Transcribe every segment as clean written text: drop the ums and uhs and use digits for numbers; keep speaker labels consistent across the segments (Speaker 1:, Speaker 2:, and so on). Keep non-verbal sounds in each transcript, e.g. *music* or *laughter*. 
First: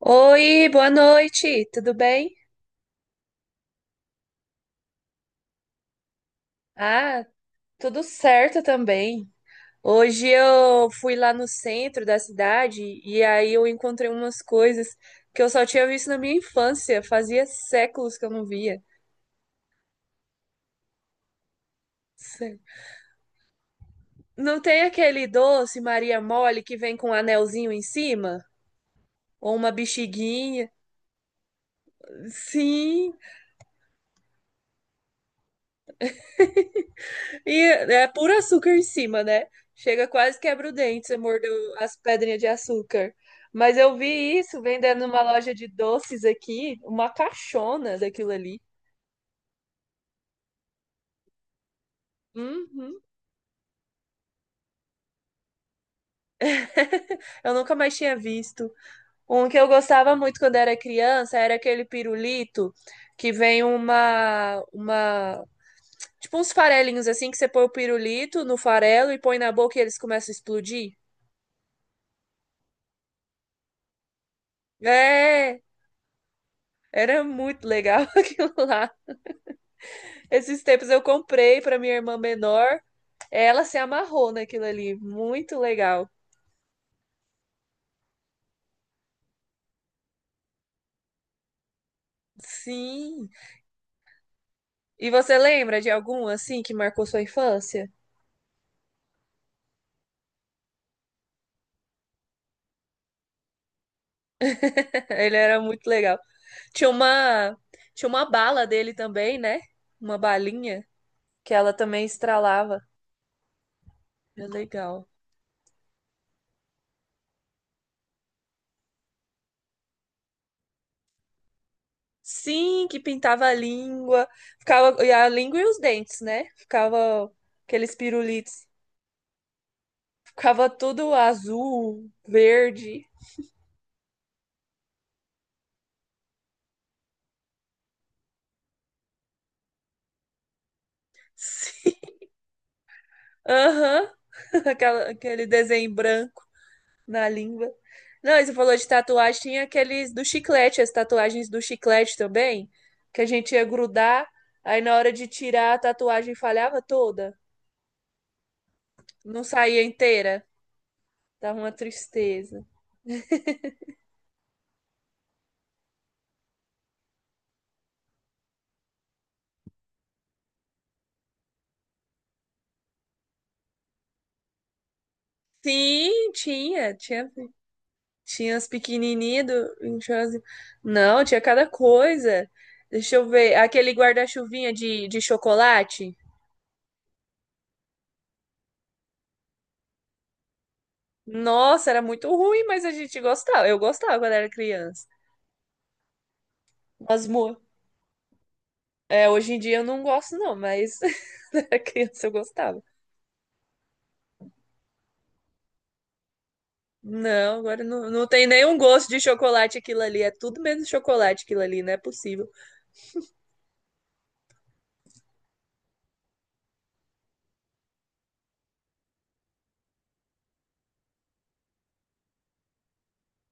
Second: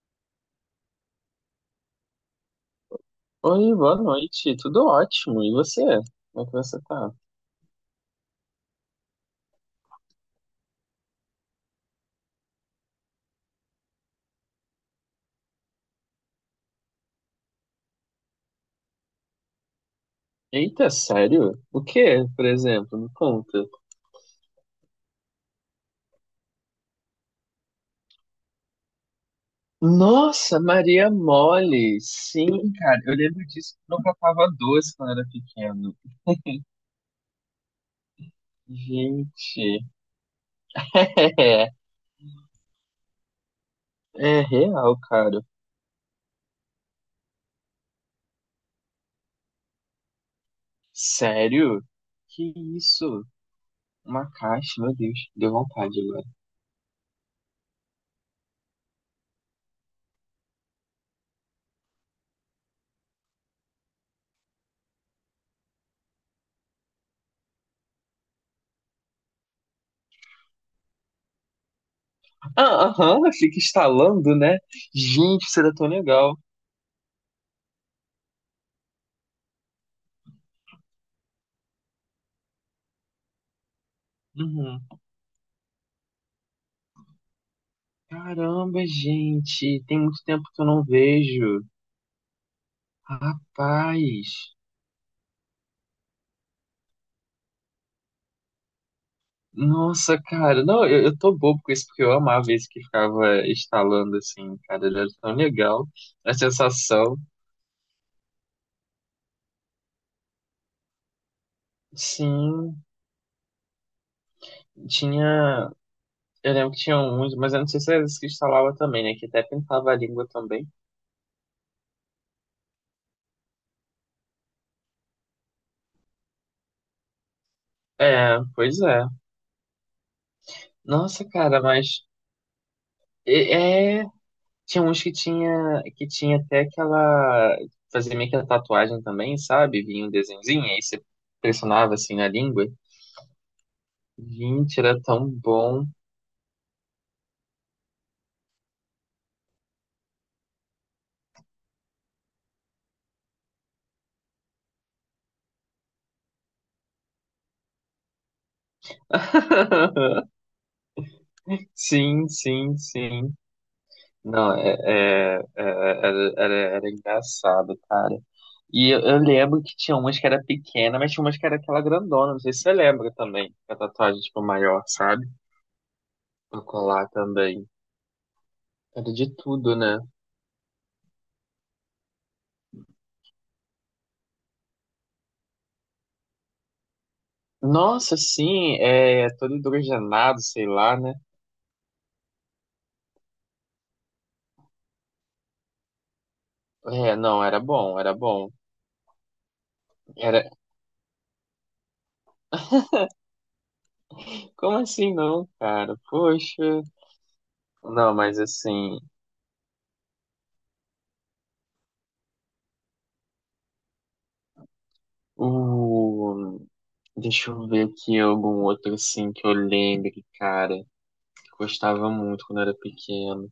Speaker 1: Oi, boa noite, tudo bem?
Speaker 2: Oi, boa noite. Tudo ótimo. E você? Como é que você tá?
Speaker 1: Ah, tudo certo também. Hoje eu fui lá no centro da cidade e aí eu encontrei umas coisas que eu só tinha visto na minha infância, fazia séculos que eu não via.
Speaker 2: Eita, sério? O que por
Speaker 1: Sé-
Speaker 2: exemplo? Me conta.
Speaker 1: Não tem aquele doce Maria Mole que vem com um anelzinho em cima? Ou uma
Speaker 2: Nossa,
Speaker 1: bexiguinha?
Speaker 2: Maria Mole! Sim, cara,
Speaker 1: Sim.
Speaker 2: eu lembro disso que eu catava doce quando era pequeno.
Speaker 1: E é puro açúcar em cima, né?
Speaker 2: Gente,
Speaker 1: Chega quase quebra o dente, você
Speaker 2: *laughs*
Speaker 1: mordeu
Speaker 2: é,
Speaker 1: as pedrinhas de açúcar. Mas eu vi
Speaker 2: é
Speaker 1: isso
Speaker 2: real,
Speaker 1: vendendo numa
Speaker 2: cara.
Speaker 1: loja de doces aqui, uma caixona daquilo ali.
Speaker 2: Sério? Que
Speaker 1: Uhum.
Speaker 2: isso? Uma caixa, meu Deus, deu vontade agora.
Speaker 1: *laughs* Eu nunca mais tinha visto. Um que eu gostava muito quando era criança era aquele pirulito que vem uma tipo uns farelinhos assim que você põe o pirulito no farelo e põe na boca e eles começam a explodir.
Speaker 2: Ah, aham, fica instalando, né? Gente,
Speaker 1: É,
Speaker 2: isso era tão legal.
Speaker 1: era muito legal *laughs* aquilo lá. Esses tempos eu comprei para minha irmã menor. Ela se amarrou naquilo
Speaker 2: Uhum.
Speaker 1: ali. Muito legal.
Speaker 2: Caramba, gente, tem muito tempo que eu não vejo.
Speaker 1: Sim.
Speaker 2: Rapaz,
Speaker 1: E você lembra de algum assim que marcou sua infância?
Speaker 2: nossa, cara, não, eu tô bobo com isso, porque eu amava esse que ficava instalando assim, cara, ele
Speaker 1: *laughs*
Speaker 2: era tão
Speaker 1: Ele era muito
Speaker 2: legal.
Speaker 1: legal.
Speaker 2: A
Speaker 1: Tinha
Speaker 2: sensação,
Speaker 1: uma, tinha uma bala dele também, né? Uma balinha que ela também estralava.
Speaker 2: sim,
Speaker 1: Era legal.
Speaker 2: tinha, eu lembro que tinha uns, mas eu não sei se era esse que instalava também, né, que até pintava a língua também.
Speaker 1: Sim, que pintava a língua, ficava e a língua e os dentes, né? Ficava aqueles
Speaker 2: É,
Speaker 1: pirulitos,
Speaker 2: pois é.
Speaker 1: ficava tudo
Speaker 2: Nossa, cara, mas
Speaker 1: azul, verde.
Speaker 2: é. Tinha uns que tinha até aquela. Fazia meio que a tatuagem também, sabe? Vinha um desenhozinho, aí você
Speaker 1: *laughs* Sim.
Speaker 2: pressionava assim na língua.
Speaker 1: Aham. *laughs*
Speaker 2: Gente, era tão
Speaker 1: Aquele
Speaker 2: bom.
Speaker 1: desenho em branco na língua. Não, e você falou de tatuagem, tinha aqueles do chiclete, as tatuagens do chiclete também, que a gente ia grudar, aí na hora de tirar a tatuagem falhava toda, não saía
Speaker 2: *laughs*
Speaker 1: inteira, dava uma
Speaker 2: Sim,
Speaker 1: tristeza.
Speaker 2: sim, sim. Não, é, é, é, era, era, era engraçado, cara. E eu lembro que tinha umas que era pequena, mas tinha umas que era aquela grandona. Não sei se você lembra também. A tatuagem, tipo, maior, sabe?
Speaker 1: Sim,
Speaker 2: Pra
Speaker 1: tinha,
Speaker 2: colar
Speaker 1: tinha,
Speaker 2: também.
Speaker 1: tinha as
Speaker 2: Era de
Speaker 1: pequenininhas do...
Speaker 2: tudo, né?
Speaker 1: Não, tinha cada coisa. Deixa eu ver, aquele guarda-chuvinha de chocolate.
Speaker 2: Nossa, sim, é todo hidrogenado, sei lá, né?
Speaker 1: Nossa, era muito ruim, mas a gente gostava. Eu gostava quando era criança.
Speaker 2: É,
Speaker 1: Mas
Speaker 2: não,
Speaker 1: mu-
Speaker 2: era bom, era bom.
Speaker 1: É, hoje em dia eu não gosto,
Speaker 2: Era...
Speaker 1: não, mas *laughs* quando era criança eu gostava.
Speaker 2: Como assim não, cara? Poxa.
Speaker 1: Não, agora não,
Speaker 2: Não,
Speaker 1: não
Speaker 2: mas
Speaker 1: tem nenhum
Speaker 2: assim,
Speaker 1: gosto de chocolate aquilo ali. É tudo menos chocolate aquilo ali, não é possível.
Speaker 2: o... Deixa eu ver aqui algum outro assim que eu lembre, cara, que eu gostava muito quando era pequeno.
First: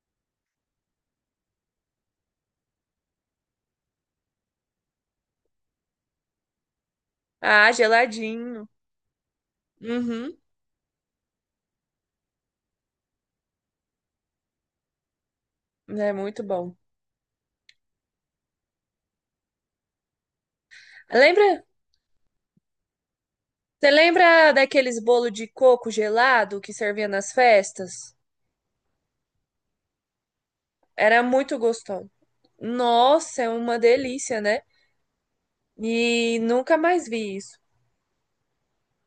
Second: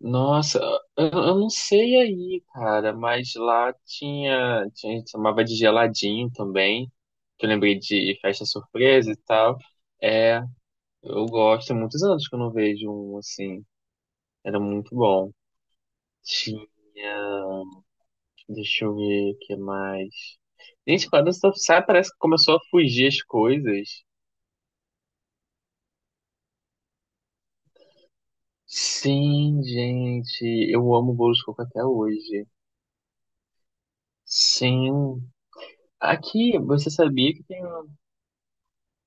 Speaker 2: Nossa, eu não sei aí, cara, mas lá tinha, tinha, a gente chamava de geladinho também, que eu
Speaker 1: Ah,
Speaker 2: lembrei de festa
Speaker 1: geladinho.
Speaker 2: surpresa e tal.
Speaker 1: Uhum,
Speaker 2: É, eu gosto, há muitos anos que eu não vejo um assim. Era muito bom.
Speaker 1: é muito
Speaker 2: Tinha.
Speaker 1: bom.
Speaker 2: Deixa eu ver o que mais. Gente, quando só
Speaker 1: Lembra?
Speaker 2: sai, parece que começou a fugir as coisas.
Speaker 1: Você lembra daqueles bolo de coco gelado que servia nas festas?
Speaker 2: Sim, gente. Eu amo
Speaker 1: Era
Speaker 2: bolo de
Speaker 1: muito
Speaker 2: coco até
Speaker 1: gostoso.
Speaker 2: hoje.
Speaker 1: Nossa, é uma delícia, né?
Speaker 2: Sim.
Speaker 1: E
Speaker 2: Aqui,
Speaker 1: nunca
Speaker 2: você
Speaker 1: mais
Speaker 2: sabia
Speaker 1: vi
Speaker 2: que
Speaker 1: isso.
Speaker 2: tem.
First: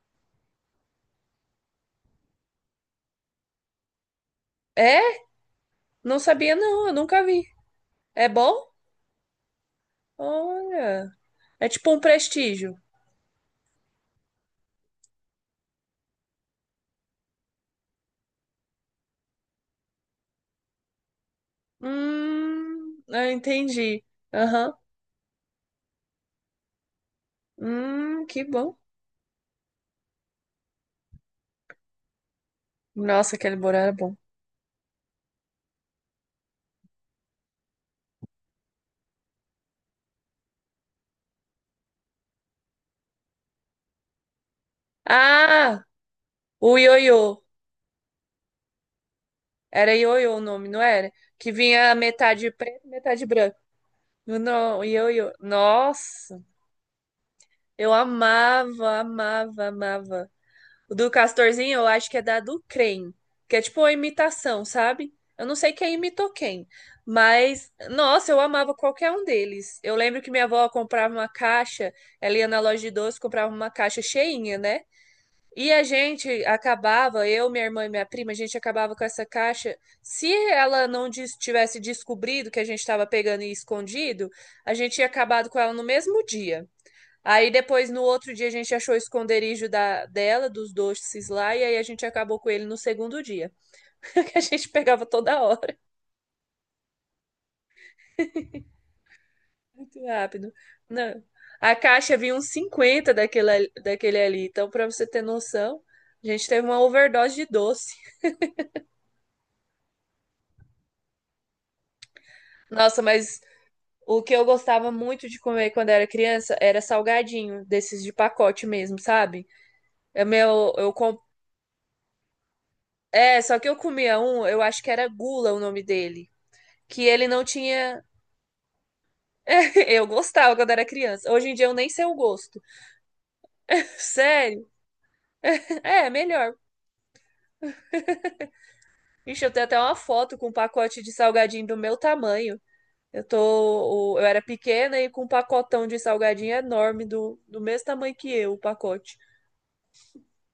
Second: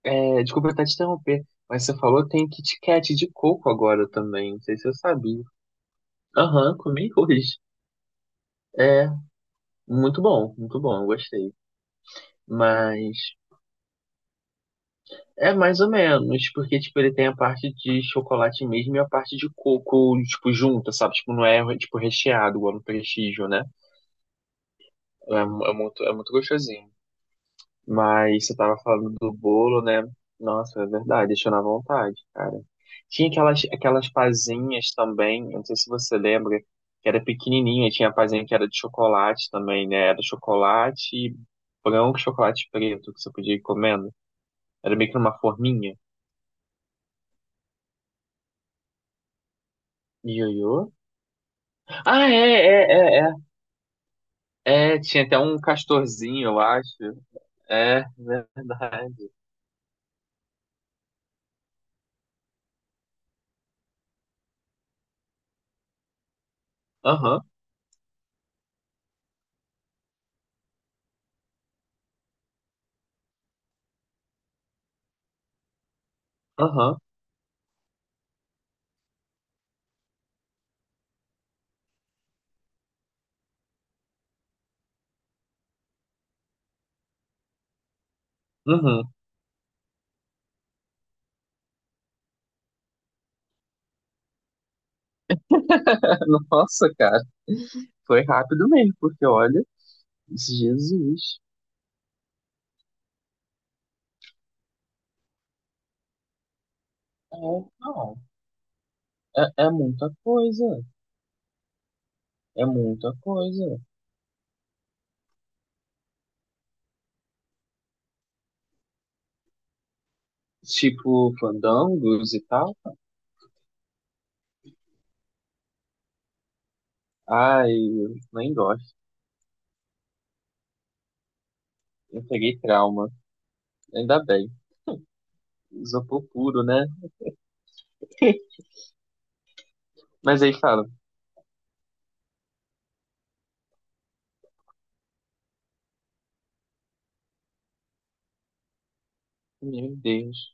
Speaker 2: É, desculpa até te interromper, mas você falou que tem Kit Kat de coco agora também. Não sei se eu
Speaker 1: É.
Speaker 2: sabia.
Speaker 1: Não sabia,
Speaker 2: Aham,
Speaker 1: não, eu
Speaker 2: comi
Speaker 1: nunca vi.
Speaker 2: hoje.
Speaker 1: É bom?
Speaker 2: É, muito bom, eu
Speaker 1: Olha.
Speaker 2: gostei.
Speaker 1: É tipo um prestígio.
Speaker 2: Mas é mais ou menos, porque tipo, ele tem a parte de chocolate mesmo e a parte de coco, tipo, junta, sabe? Tipo, não é tipo recheado, igual no
Speaker 1: Eu
Speaker 2: Prestígio, né?
Speaker 1: entendi. Aham.
Speaker 2: É, é muito gostosinho.
Speaker 1: Que
Speaker 2: Mas você
Speaker 1: bom.
Speaker 2: tava falando do bolo, né? Nossa, é verdade, deixou na vontade, cara. Tinha
Speaker 1: Nossa, aquele
Speaker 2: aquelas,
Speaker 1: Borá era
Speaker 2: aquelas
Speaker 1: bom.
Speaker 2: pazinhas também, eu não sei se você lembra, que era pequenininha, tinha a pazinha que era de chocolate também, né? Era chocolate branco, e chocolate preto, que você podia ir comendo. Era meio que numa
Speaker 1: Ah,
Speaker 2: forminha.
Speaker 1: o ioiô. Era ioiô o nome,
Speaker 2: Ioiô?
Speaker 1: não era? Que vinha
Speaker 2: Ah, é,
Speaker 1: metade preto,
Speaker 2: é,
Speaker 1: metade
Speaker 2: é,
Speaker 1: branco. Não,
Speaker 2: é. É, tinha
Speaker 1: ioiô.
Speaker 2: até um
Speaker 1: Nossa,
Speaker 2: castorzinho, eu acho.
Speaker 1: eu
Speaker 2: É,
Speaker 1: amava,
Speaker 2: verdade.
Speaker 1: amava, amava. O do Castorzinho eu acho que é da do Crem, que é tipo uma imitação, sabe? Eu não sei quem imitou quem,
Speaker 2: Aham,
Speaker 1: mas nossa, eu amava qualquer um deles. Eu lembro que minha avó comprava uma caixa, ela ia na loja de doce, comprava uma caixa cheinha, né? E a gente
Speaker 2: aham,
Speaker 1: acabava, eu, minha irmã e minha prima, a gente acabava com essa caixa. Se ela não tivesse descobrido que a gente estava pegando e escondido, a gente tinha acabado com ela no mesmo dia. Aí depois, no outro dia, a gente achou o
Speaker 2: uhum.
Speaker 1: esconderijo dela, dos doces lá, e aí a gente acabou com ele no segundo dia. *laughs* Que a gente pegava toda hora.
Speaker 2: *laughs* Nossa, cara, foi rápido mesmo, porque olha,
Speaker 1: Muito rápido. Não.
Speaker 2: Jesus.
Speaker 1: A caixa vinha uns 50 daquele ali. Então, pra você ter noção, a gente teve uma overdose
Speaker 2: É,
Speaker 1: de doce.
Speaker 2: não, é, é muita coisa, é
Speaker 1: Nossa,
Speaker 2: muita
Speaker 1: mas
Speaker 2: coisa.
Speaker 1: o que eu gostava muito de comer quando era criança era salgadinho, desses de pacote mesmo, sabe? É meu, eu com...
Speaker 2: Tipo, fandangos e tal.
Speaker 1: É, só que eu comia um, eu acho que era Gula o nome dele. Que ele não
Speaker 2: Ai,
Speaker 1: tinha
Speaker 2: eu nem gosto.
Speaker 1: *laughs* eu gostava quando era criança. Hoje em dia eu nem sei o
Speaker 2: Eu peguei
Speaker 1: gosto.
Speaker 2: trauma, ainda bem.
Speaker 1: Sério? É,
Speaker 2: Isopor
Speaker 1: melhor.
Speaker 2: puro, né? *laughs*
Speaker 1: Ixi, eu tenho até uma foto
Speaker 2: Mas
Speaker 1: com um
Speaker 2: aí fala,
Speaker 1: pacote de salgadinho do meu tamanho. Eu era pequena e com um pacotão de salgadinho enorme do mesmo tamanho que eu, o pacote.
Speaker 2: meu Deus,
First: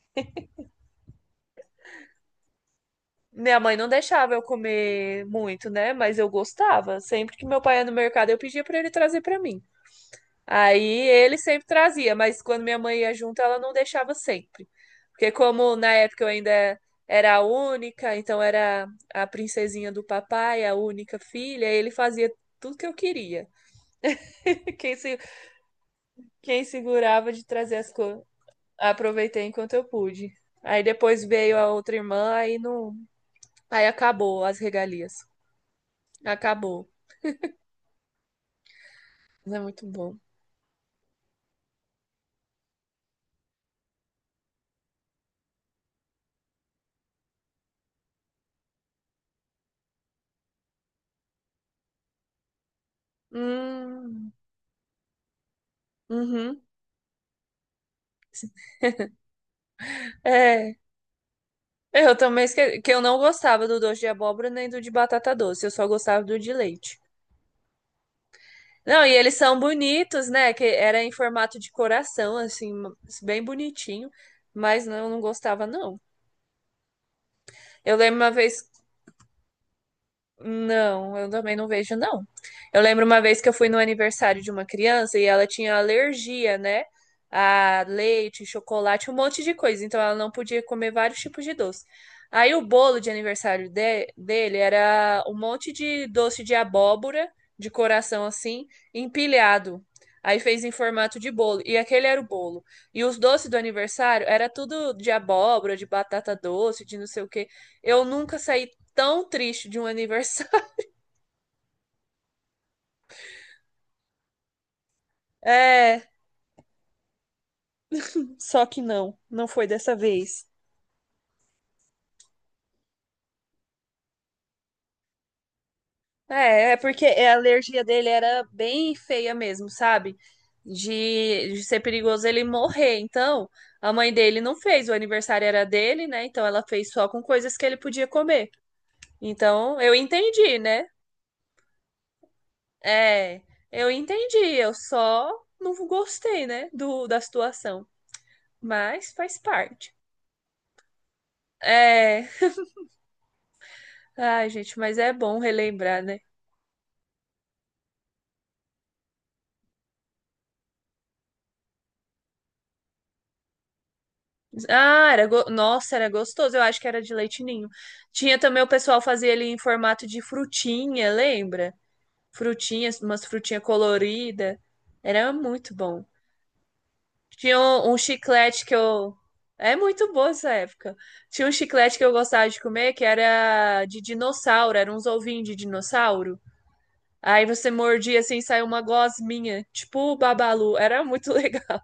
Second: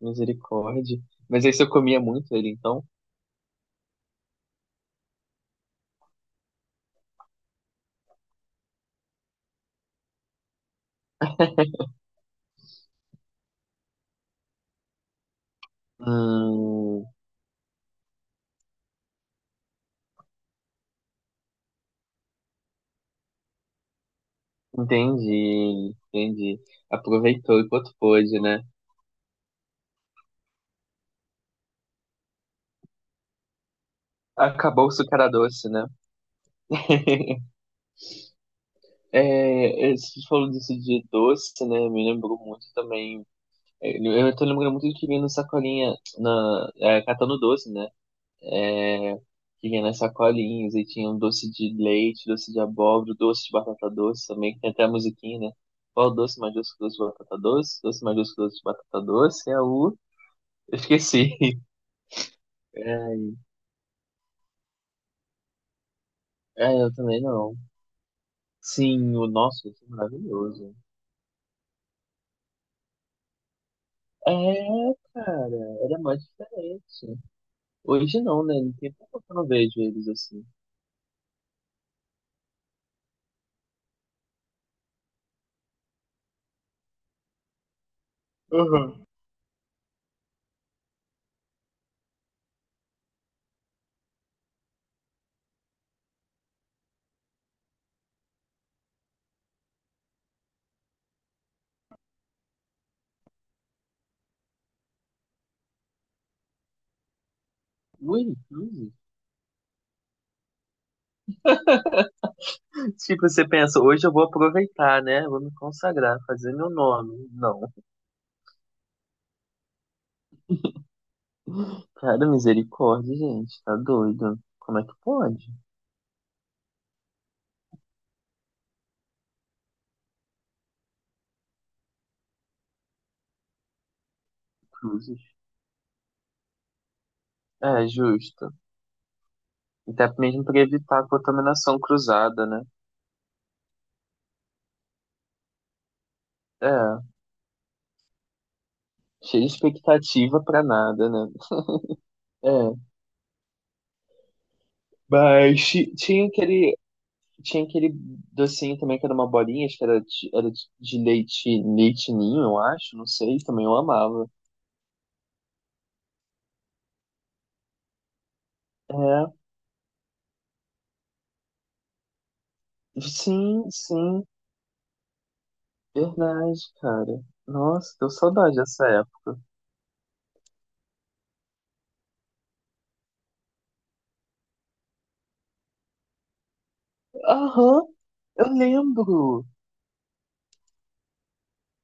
Speaker 2: misericórdia. Mas aí se eu comia muito ele, então.
Speaker 1: Minha mãe não deixava eu comer muito, né? Mas eu gostava. Sempre que meu pai ia no mercado, eu pedia pra ele trazer pra mim. Aí ele sempre trazia, mas quando minha mãe ia junto, ela não deixava sempre. Porque como na época eu ainda
Speaker 2: Hum,
Speaker 1: era a única, então era a princesinha do papai, a única filha, ele fazia tudo que eu queria. *laughs* Quem, se,
Speaker 2: entendi, entendi.
Speaker 1: quem segurava de
Speaker 2: Aproveitou
Speaker 1: trazer as
Speaker 2: enquanto
Speaker 1: coisas,
Speaker 2: pôde, né?
Speaker 1: aproveitei enquanto eu pude. Aí depois veio a outra irmã, aí não, aí acabou as
Speaker 2: Acabou o
Speaker 1: regalias.
Speaker 2: açúcar doce, né?
Speaker 1: Acabou. Mas é muito
Speaker 2: É,
Speaker 1: bom.
Speaker 2: você falou disso de doce, né? Me lembrou muito também. É, eu tô lembrando muito de que vinha na sacolinha, na, é, catando doce, né? É, que vinha nas sacolinhas e tinha um doce de leite, doce de abóbora, doce de batata doce
Speaker 1: Hum,
Speaker 2: também, que tem até a musiquinha, né? Qual doce mais
Speaker 1: uhum.
Speaker 2: doce que doce de batata doce? Doce mais doce que doce de batata doce é o.
Speaker 1: É.
Speaker 2: Eu esqueci.
Speaker 1: É, eu também que eu não
Speaker 2: *laughs*
Speaker 1: gostava do doce de abóbora nem do de batata doce, eu só gostava do de
Speaker 2: É, eu
Speaker 1: leite.
Speaker 2: também não.
Speaker 1: Não, e
Speaker 2: Sim, o
Speaker 1: eles são
Speaker 2: nosso, isso é
Speaker 1: bonitos, né? Que
Speaker 2: maravilhoso.
Speaker 1: era em formato de coração, assim, bem bonitinho,
Speaker 2: É,
Speaker 1: mas não, eu não
Speaker 2: cara,
Speaker 1: gostava,
Speaker 2: era
Speaker 1: não.
Speaker 2: mais diferente.
Speaker 1: Eu lembro
Speaker 2: Hoje
Speaker 1: uma
Speaker 2: não, né?
Speaker 1: vez
Speaker 2: Não tem tempo que eu não vejo eles assim.
Speaker 1: Não, eu também não vejo, não. Eu lembro uma vez que eu fui no aniversário de uma criança e ela tinha alergia, né? A leite,
Speaker 2: Uhum.
Speaker 1: chocolate, um monte de coisa. Então ela não podia comer vários tipos de doce. Aí o bolo de aniversário dele era um monte de doce de abóbora, de coração assim, empilhado. Aí fez em formato de bolo. E aquele era o bolo. E os doces do aniversário era tudo de abóbora, de batata doce, de não sei o quê. Eu
Speaker 2: Ui,
Speaker 1: nunca saí
Speaker 2: inclusive.
Speaker 1: tão triste de um aniversário. *laughs*
Speaker 2: Tipo, você pensa, hoje eu vou aproveitar, né? Vou me
Speaker 1: É,
Speaker 2: consagrar, fazer meu nome. Não.
Speaker 1: só que não, não foi dessa vez.
Speaker 2: Cara, misericórdia, gente, tá doido. Como é que pode?
Speaker 1: É, é porque a alergia dele era bem feia mesmo, sabe? De ser perigoso ele morrer. Então, a mãe dele não fez, o
Speaker 2: Cruzes.
Speaker 1: aniversário era dele, né? Então ela fez só com coisas que ele
Speaker 2: É,
Speaker 1: podia comer.
Speaker 2: justo.
Speaker 1: Então, eu
Speaker 2: Até mesmo
Speaker 1: entendi,
Speaker 2: pra
Speaker 1: né?
Speaker 2: evitar a contaminação cruzada, né?
Speaker 1: É, eu entendi, eu só não gostei, né,
Speaker 2: É,
Speaker 1: da situação. Mas faz
Speaker 2: cheia de
Speaker 1: parte.
Speaker 2: expectativa pra nada, né?
Speaker 1: É,
Speaker 2: É.
Speaker 1: ai, gente, mas é bom
Speaker 2: Mas
Speaker 1: relembrar, né?
Speaker 2: tinha aquele, tinha aquele docinho também que era uma bolinha, acho que era de leite, leite ninho, eu acho, não sei, também eu amava.
Speaker 1: Ah, nossa, era gostoso. Eu acho que era de leite ninho. Tinha também o pessoal fazia
Speaker 2: É,
Speaker 1: ele em formato de frutinha, lembra? Frutinhas, umas frutinhas
Speaker 2: sim, sim,
Speaker 1: coloridas. Era muito bom.
Speaker 2: verdade, cara.
Speaker 1: Tinha um,
Speaker 2: Nossa,
Speaker 1: um
Speaker 2: deu saudade
Speaker 1: chiclete que
Speaker 2: dessa
Speaker 1: eu.
Speaker 2: época.
Speaker 1: É muito boa essa época. Tinha um chiclete que eu gostava de comer que era de dinossauro, era uns ovinhos de dinossauro. Aí você
Speaker 2: Aham,
Speaker 1: mordia assim, e
Speaker 2: eu
Speaker 1: saiu uma
Speaker 2: lembro.
Speaker 1: gosminha, tipo o Babalu. Era muito legal.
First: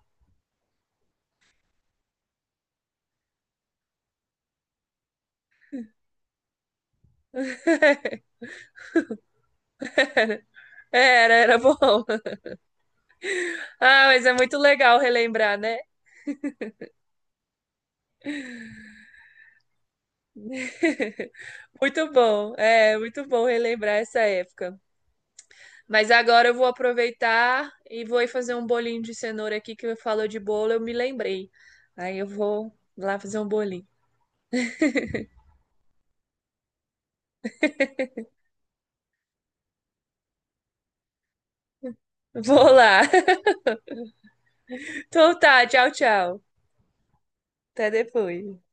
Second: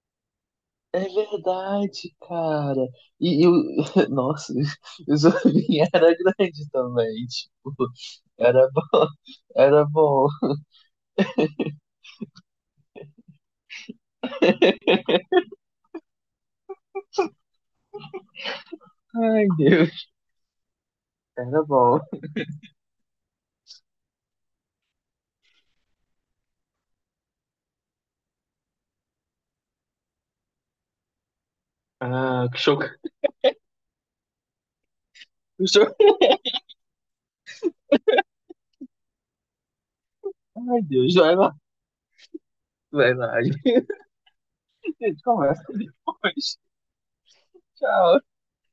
Speaker 2: É verdade, cara. E o... *laughs* Nossa, o Zorrinho era grande também, tipo,
Speaker 1: *laughs*
Speaker 2: era bom, *laughs* era bom.
Speaker 1: Era, era bom. Ah, mas é muito legal relembrar, né?
Speaker 2: Ai, Deus, era bom.
Speaker 1: Muito bom, é muito bom relembrar essa época. Mas agora eu vou aproveitar e vou ir fazer um bolinho de cenoura aqui que eu falou de bolo, eu me lembrei. Aí eu
Speaker 2: Ah, que
Speaker 1: vou
Speaker 2: choque
Speaker 1: lá fazer um bolinho.
Speaker 2: *laughs* Ai, Deus, vai lá.
Speaker 1: Vou lá. *laughs*
Speaker 2: Verdade. *laughs* A gente
Speaker 1: Então
Speaker 2: conversa
Speaker 1: tá,
Speaker 2: hoje.
Speaker 1: tchau, tchau. Até
Speaker 2: Tchau.
Speaker 1: depois.